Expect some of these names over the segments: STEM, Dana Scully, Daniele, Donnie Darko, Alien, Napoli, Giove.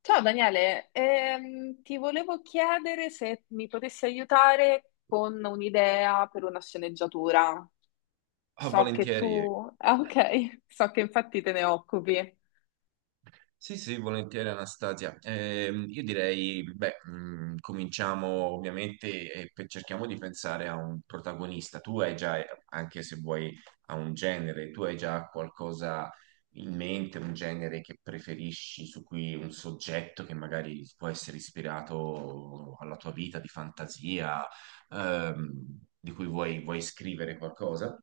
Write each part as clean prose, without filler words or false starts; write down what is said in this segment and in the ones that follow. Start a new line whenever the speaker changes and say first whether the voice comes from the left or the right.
left: Ciao Daniele, ti volevo chiedere se mi potessi aiutare con un'idea per una sceneggiatura.
right: Ah,
left: So che
right: volentieri.
left: tu... Ah, ok, so che infatti te ne occupi.
right: Sì, sì, volentieri Anastasia. Io direi, beh, cominciamo ovviamente e cerchiamo di pensare a un protagonista. Tu hai già, anche se vuoi, a un genere, tu hai già qualcosa in mente, un genere che preferisci, su cui un soggetto che magari può essere ispirato alla tua vita di fantasia, ehm, di cui vuoi scrivere qualcosa?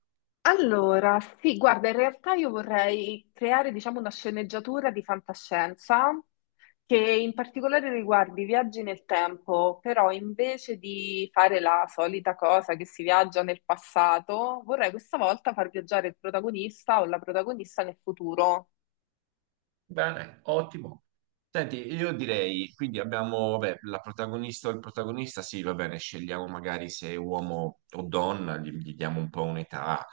left: Allora, sì, guarda, in realtà io vorrei creare, diciamo, una sceneggiatura di fantascienza che in particolare riguardi i viaggi nel tempo, però invece di fare la solita cosa che si viaggia nel passato, vorrei questa volta far viaggiare il protagonista o la protagonista nel futuro.
right: Bene, ottimo. Senti, io direi, quindi abbiamo, vabbè, la protagonista o il protagonista, sì, va bene, scegliamo magari se è uomo o donna, gli diamo un po' un'età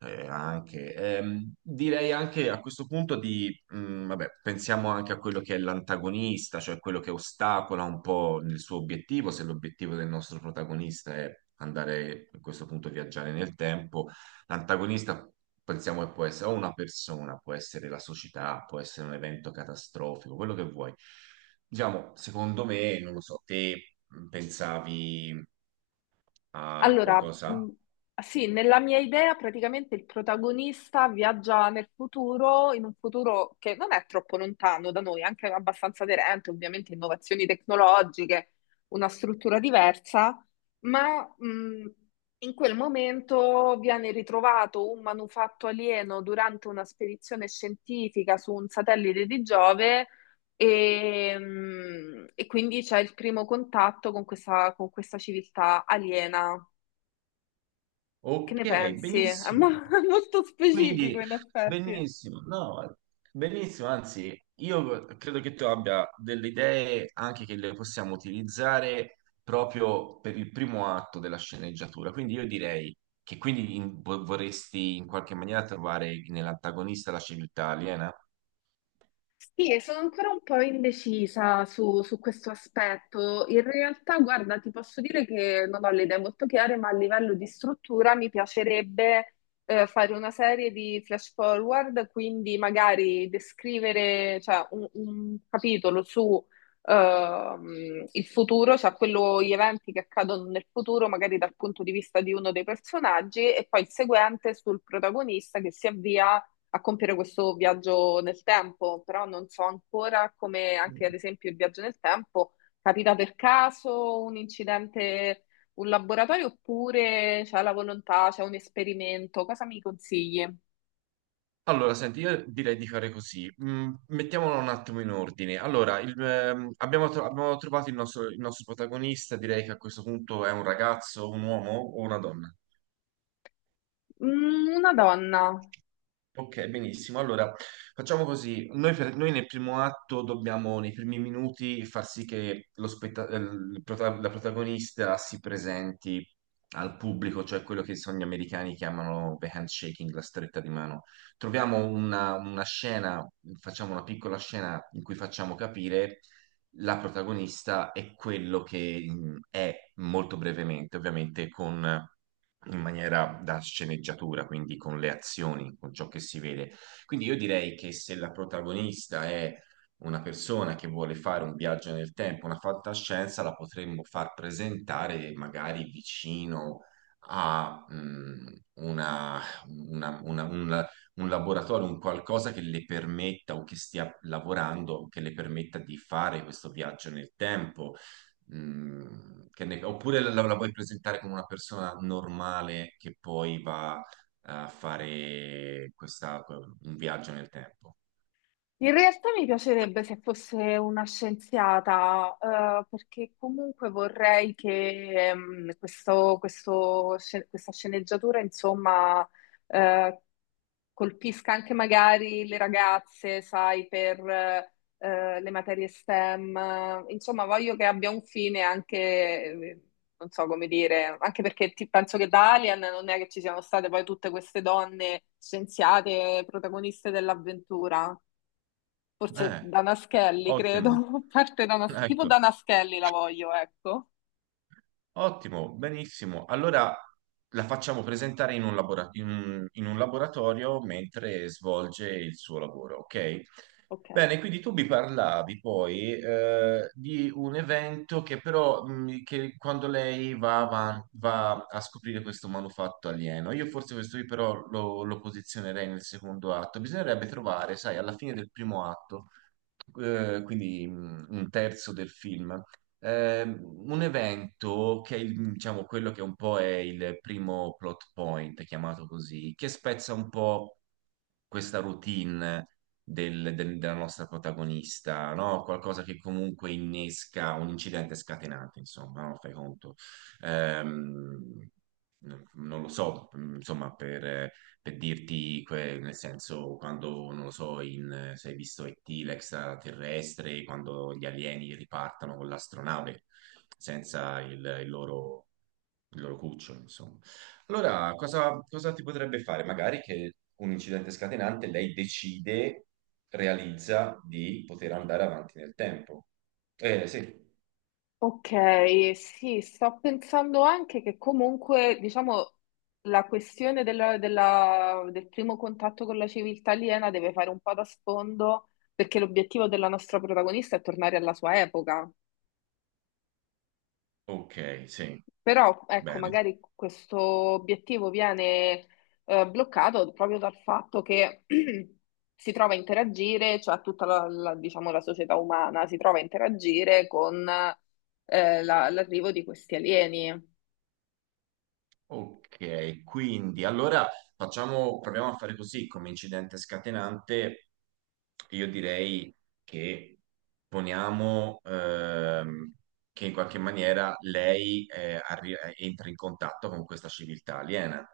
right: anche. Direi anche a questo punto di, vabbè, pensiamo anche a quello che è l'antagonista, cioè quello che ostacola un po' il suo obiettivo, se l'obiettivo del nostro protagonista è andare a questo punto a viaggiare nel tempo. L'antagonista pensiamo che può essere o una persona, può essere la società, può essere un evento catastrofico, quello che vuoi. Diciamo, secondo me, non lo so, te pensavi a
left: Allora,
right: qualcosa?
left: sì, nella mia idea praticamente il protagonista viaggia nel futuro, in un futuro che non è troppo lontano da noi, anche abbastanza aderente, ovviamente innovazioni tecnologiche, una struttura diversa, ma in quel momento viene ritrovato un manufatto alieno durante una spedizione scientifica su un satellite di Giove. E, e quindi c'è il primo contatto con con questa civiltà aliena, che
right: Ok,
left: ne pensi? È
right: benissimo.
left: molto
right: Quindi,
left: specifico in effetti.
right: benissimo, no, benissimo, anzi, io credo che tu abbia delle idee anche che le possiamo utilizzare proprio per il primo atto della sceneggiatura. Quindi io direi che quindi vorresti in qualche maniera trovare nell'antagonista la civiltà aliena.
left: Sì, e sono ancora un po' indecisa su questo aspetto. In realtà, guarda, ti posso dire che non ho le idee molto chiare, ma a livello di struttura mi piacerebbe fare una serie di flash forward, quindi magari descrivere, cioè, un capitolo su il futuro, cioè quello, gli eventi che accadono nel futuro, magari dal punto di vista di uno dei personaggi, e poi il seguente sul protagonista che si avvia a compiere questo viaggio nel tempo, però non so ancora come anche ad esempio il viaggio nel tempo capita per caso un incidente, un laboratorio oppure c'è la volontà, c'è un esperimento, cosa mi consigli?
right: Allora, senti, io direi di fare così. Mm, mettiamolo un attimo in ordine. Allora, abbiamo, abbiamo trovato il nostro protagonista, direi che a questo punto è un ragazzo, un uomo o una donna?
left: Mm, una donna.
right: Ok, benissimo. Allora, facciamo così. Noi, noi nel primo atto dobbiamo, nei primi minuti, far sì che lo la protagonista si presenti al pubblico, cioè quello che sono gli americani chiamano the handshaking, la stretta di mano. Troviamo una scena, facciamo una piccola scena in cui facciamo capire la protagonista e quello che mm, è molto brevemente, ovviamente con in maniera da sceneggiatura, quindi con le azioni, con ciò che si vede. Quindi io direi che se la protagonista è una persona che vuole fare un viaggio nel tempo, una fantascienza, la potremmo far presentare magari vicino a mm, una- una- una- un, un laboratorio, un qualcosa che le permetta o che stia lavorando, che le permetta di fare questo viaggio nel tempo. Mm, che oppure la vuoi presentare come una persona normale che poi va a fare questa, un viaggio nel tempo.
left: In realtà mi piacerebbe se fosse una scienziata, perché comunque vorrei che questa sceneggiatura, insomma, eh, colpisca anche magari le ragazze, sai, per le materie STEM. Insomma, voglio che abbia un fine anche, non so come dire, anche perché penso che da Alien non è che ci siano state poi tutte queste donne scienziate, protagoniste dell'avventura. Forse
right: Eh,
left: Dana Scully, credo,
right: ottimo.
left: parte Dana, tipo
right: Ecco,
left: Dana Scully la voglio, ecco.
right: ottimo, benissimo. Allora la facciamo presentare in un, labora- in un laboratorio mentre svolge il suo lavoro, ok?
left: Ok.
right: Bene, quindi tu mi parlavi poi di un evento che però che quando lei va, va a scoprire questo manufatto alieno, io forse questo qui però lo posizionerei nel secondo atto. Bisognerebbe trovare, sai, alla fine del primo atto quindi un terzo del film. Un evento che è diciamo, quello che un po' è il primo plot point, chiamato così, che spezza un po' questa routine della nostra protagonista, no? Qualcosa che comunque innesca un incidente scatenante, insomma, no? Fai conto. Ehm, Non lo so, insomma, per dirti, nel senso, quando, non lo so, in, se hai visto E.T., l'extraterrestre, quando gli alieni ripartano con l'astronave senza il loro il loro cucciolo, insomma. Allora, cosa, cosa ti potrebbe fare? Magari che un incidente scatenante lei decide, realizza di poter andare avanti nel tempo. Sì.
left: Ok, sì, sto pensando anche che comunque, diciamo, la questione del primo contatto con la civiltà aliena deve fare un po' da sfondo, perché l'obiettivo della nostra protagonista è tornare alla sua epoca.
right: Ok, sì,
left: Però, ecco,
right: bene.
left: magari questo obiettivo bloccato proprio dal fatto che si trova a interagire, cioè tutta diciamo, la società umana si trova a interagire con l'arrivo di questi alieni.
right: Ok, quindi allora facciamo, proviamo a fare così come incidente scatenante. Io direi che poniamo che in qualche maniera lei entra in contatto con questa civiltà aliena.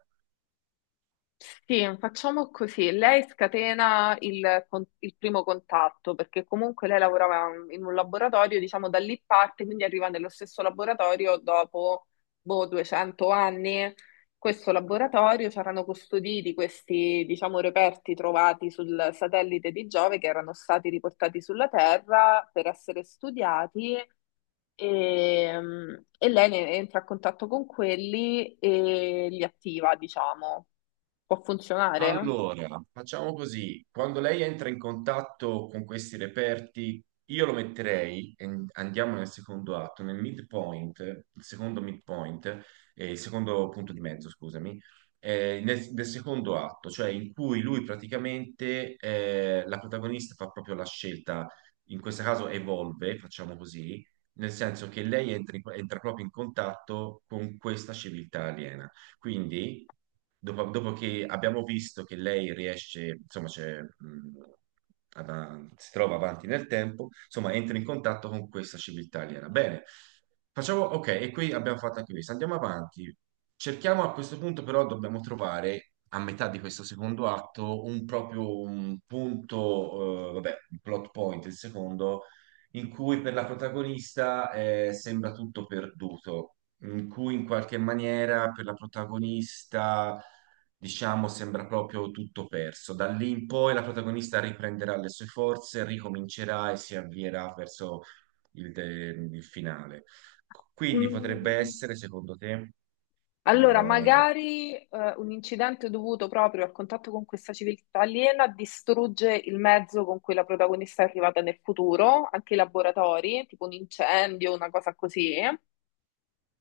left: Sì, facciamo così. Lei scatena il primo contatto perché comunque lei lavorava in un laboratorio, diciamo da lì parte, quindi arriva nello stesso laboratorio dopo boh, 200 anni. Questo laboratorio c'erano custoditi questi, diciamo, reperti trovati sul satellite di Giove che erano stati riportati sulla Terra per essere studiati e, e lei entra a contatto con quelli e li attiva, diciamo. Può funzionare?
right: Allora, facciamo così, quando lei entra in contatto con questi reperti, io lo metterei, e andiamo nel secondo atto, nel midpoint, il secondo punto di mezzo, scusami, nel secondo atto, cioè in cui lui praticamente, la protagonista fa proprio la scelta, in questo caso evolve, facciamo così, nel senso che entra proprio in contatto con questa civiltà aliena. Quindi, dopo che abbiamo visto che lei riesce, insomma, c'è, si trova avanti nel tempo, insomma, entra in contatto con questa civiltà aliena. Bene, facciamo, ok, e qui abbiamo fatto anche questo, andiamo avanti. Cerchiamo a questo punto però dobbiamo trovare a metà di questo secondo atto un proprio un punto, vabbè, un plot point, il secondo, in cui per la protagonista sembra tutto perduto in cui in qualche maniera per la protagonista, diciamo, sembra proprio tutto perso. Da lì in poi la protagonista riprenderà le sue forze, ricomincerà e si avvierà verso il finale. Quindi potrebbe
left: Mm,
right: essere, secondo te,
left: Allora,
right: ecco.
left: magari un incidente dovuto proprio al contatto con questa civiltà aliena distrugge il mezzo con cui la protagonista è arrivata nel futuro, anche i laboratori, tipo un incendio, una cosa così.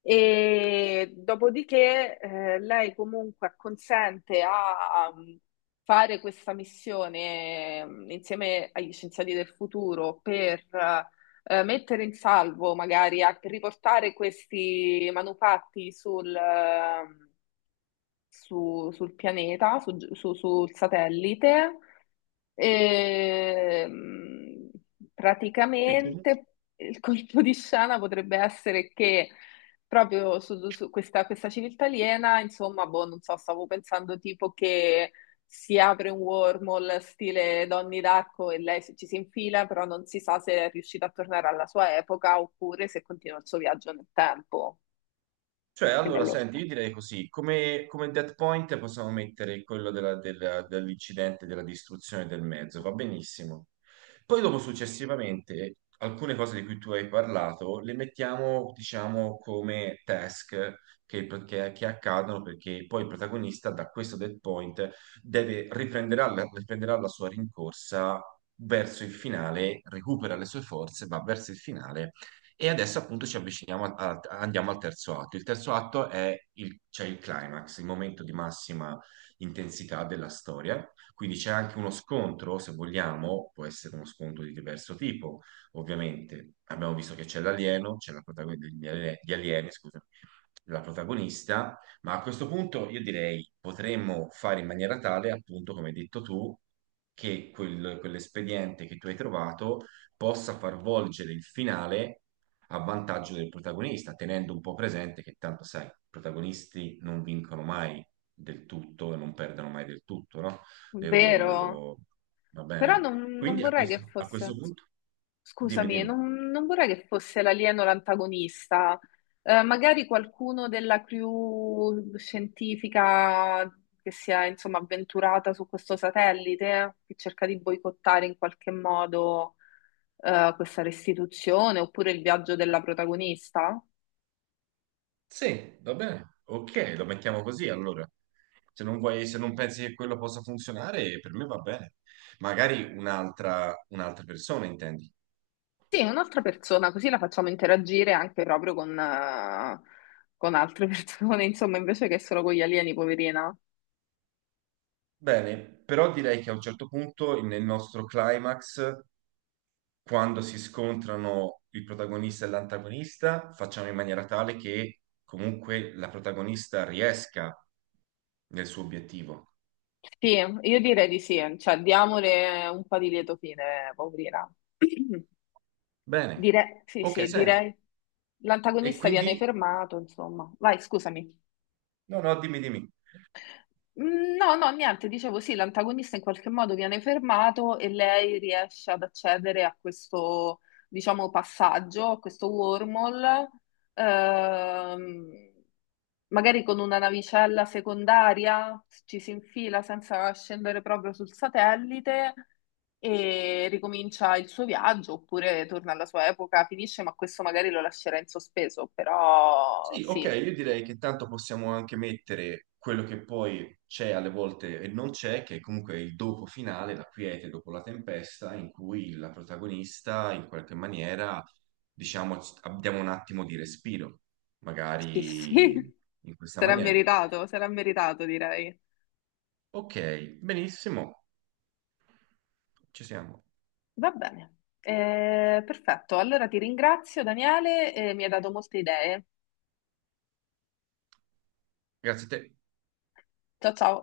left: E dopodiché lei comunque acconsente a fare questa missione insieme agli scienziati del futuro per mettere in salvo, magari a per riportare questi manufatti sul sul pianeta, sul satellite. Ehm,
right: Sì.
left: praticamente il colpo di scena potrebbe essere che proprio su questa civiltà aliena, insomma, boh, non so, stavo pensando tipo che si apre un wormhole stile Donnie Darko e lei ci si infila, però non si sa se è riuscita a tornare alla sua epoca oppure se continua il suo viaggio nel tempo
right: Cioè,
left: e
right: allora,
left: nell'ora.
right: senti, io direi così, come, come dead point possiamo mettere quello dell'incidente, della distruzione del mezzo, va benissimo. Poi dopo, successivamente, alcune cose di cui tu hai parlato le mettiamo, diciamo, come task che, che accadono perché poi il protagonista da questo dead point riprenderà la sua rincorsa verso il finale, recupera le sue forze, va verso il finale e adesso appunto ci avviciniamo, andiamo al terzo atto. Il terzo atto è il, c'è il climax, il momento di massima intensità della storia. Quindi c'è anche uno scontro, se vogliamo, può essere uno scontro di diverso tipo, ovviamente. Abbiamo visto che c'è l'alieno, c'è la protagonista degli alieni, la protagonista, ma a questo punto io direi potremmo fare in maniera tale, appunto, come hai detto tu, che quell'espediente che tu hai trovato possa far volgere il finale a vantaggio del protagonista, tenendo un po' presente che tanto sai, i protagonisti non vincono mai del tutto e non perdono mai del tutto, no? Le
left: Vero?
right: loro- Va
left: Però
right: bene?
left: non
right: Quindi a
left: vorrei che
right: a questo
left: fosse.
right: punto, dimmi,
left: Scusami,
right: dimmi.
left: non vorrei che fosse l'alieno l'antagonista. Magari qualcuno della crew scientifica che si è, insomma, avventurata su questo satellite, che cerca di boicottare in qualche modo, questa restituzione, oppure il viaggio della protagonista.
right: Sì, va bene. Ok, lo mettiamo così allora. Se non vuoi, se non pensi che quello possa funzionare, per me va bene. Magari un'altra persona, intendi.
left: Sì, un'altra persona, così la facciamo interagire anche proprio con altre persone, insomma, invece che solo con gli alieni, poverina.
right: Bene, però direi che a un certo punto nel nostro climax, quando si scontrano il protagonista e l'antagonista, facciamo in maniera tale che comunque la protagonista riesca nel suo obiettivo.
left: Sì, io direi di sì, cioè diamole un po' di lieto fine, poverina.
right: Bene.
left: Direi, sì,
right: Ok,
left: sì,
right: senti.
left: direi.
right: E
left: L'antagonista viene
right: quindi...
left: fermato, insomma. Vai, scusami.
right: No, no, dimmi, dimmi.
left: Mm, no, no, niente, dicevo sì, l'antagonista in qualche modo viene fermato e lei riesce ad accedere a questo, diciamo, passaggio, a questo wormhole, ehm, magari con una navicella secondaria, ci si infila senza scendere proprio sul satellite e ricomincia il suo viaggio, oppure torna alla sua epoca, finisce, ma questo magari lo lascerà in sospeso, però
right: Sì, ok,
left: sì,
right: io direi che tanto possiamo anche mettere quello che poi c'è alle volte e non c'è, che è comunque il dopo finale, la quiete dopo la tempesta, in cui la protagonista in qualche maniera, diciamo, abbiamo un attimo di respiro,
left: sì,
right: magari
left: sì.
right: in questa maniera.
left: Sarà meritato, direi.
right: Ok, benissimo, ci siamo.
left: Va bene, eh, perfetto. Allora ti ringrazio, Daniele, mi hai dato molte idee.
right: Grazie a te.
left: Ciao ciao.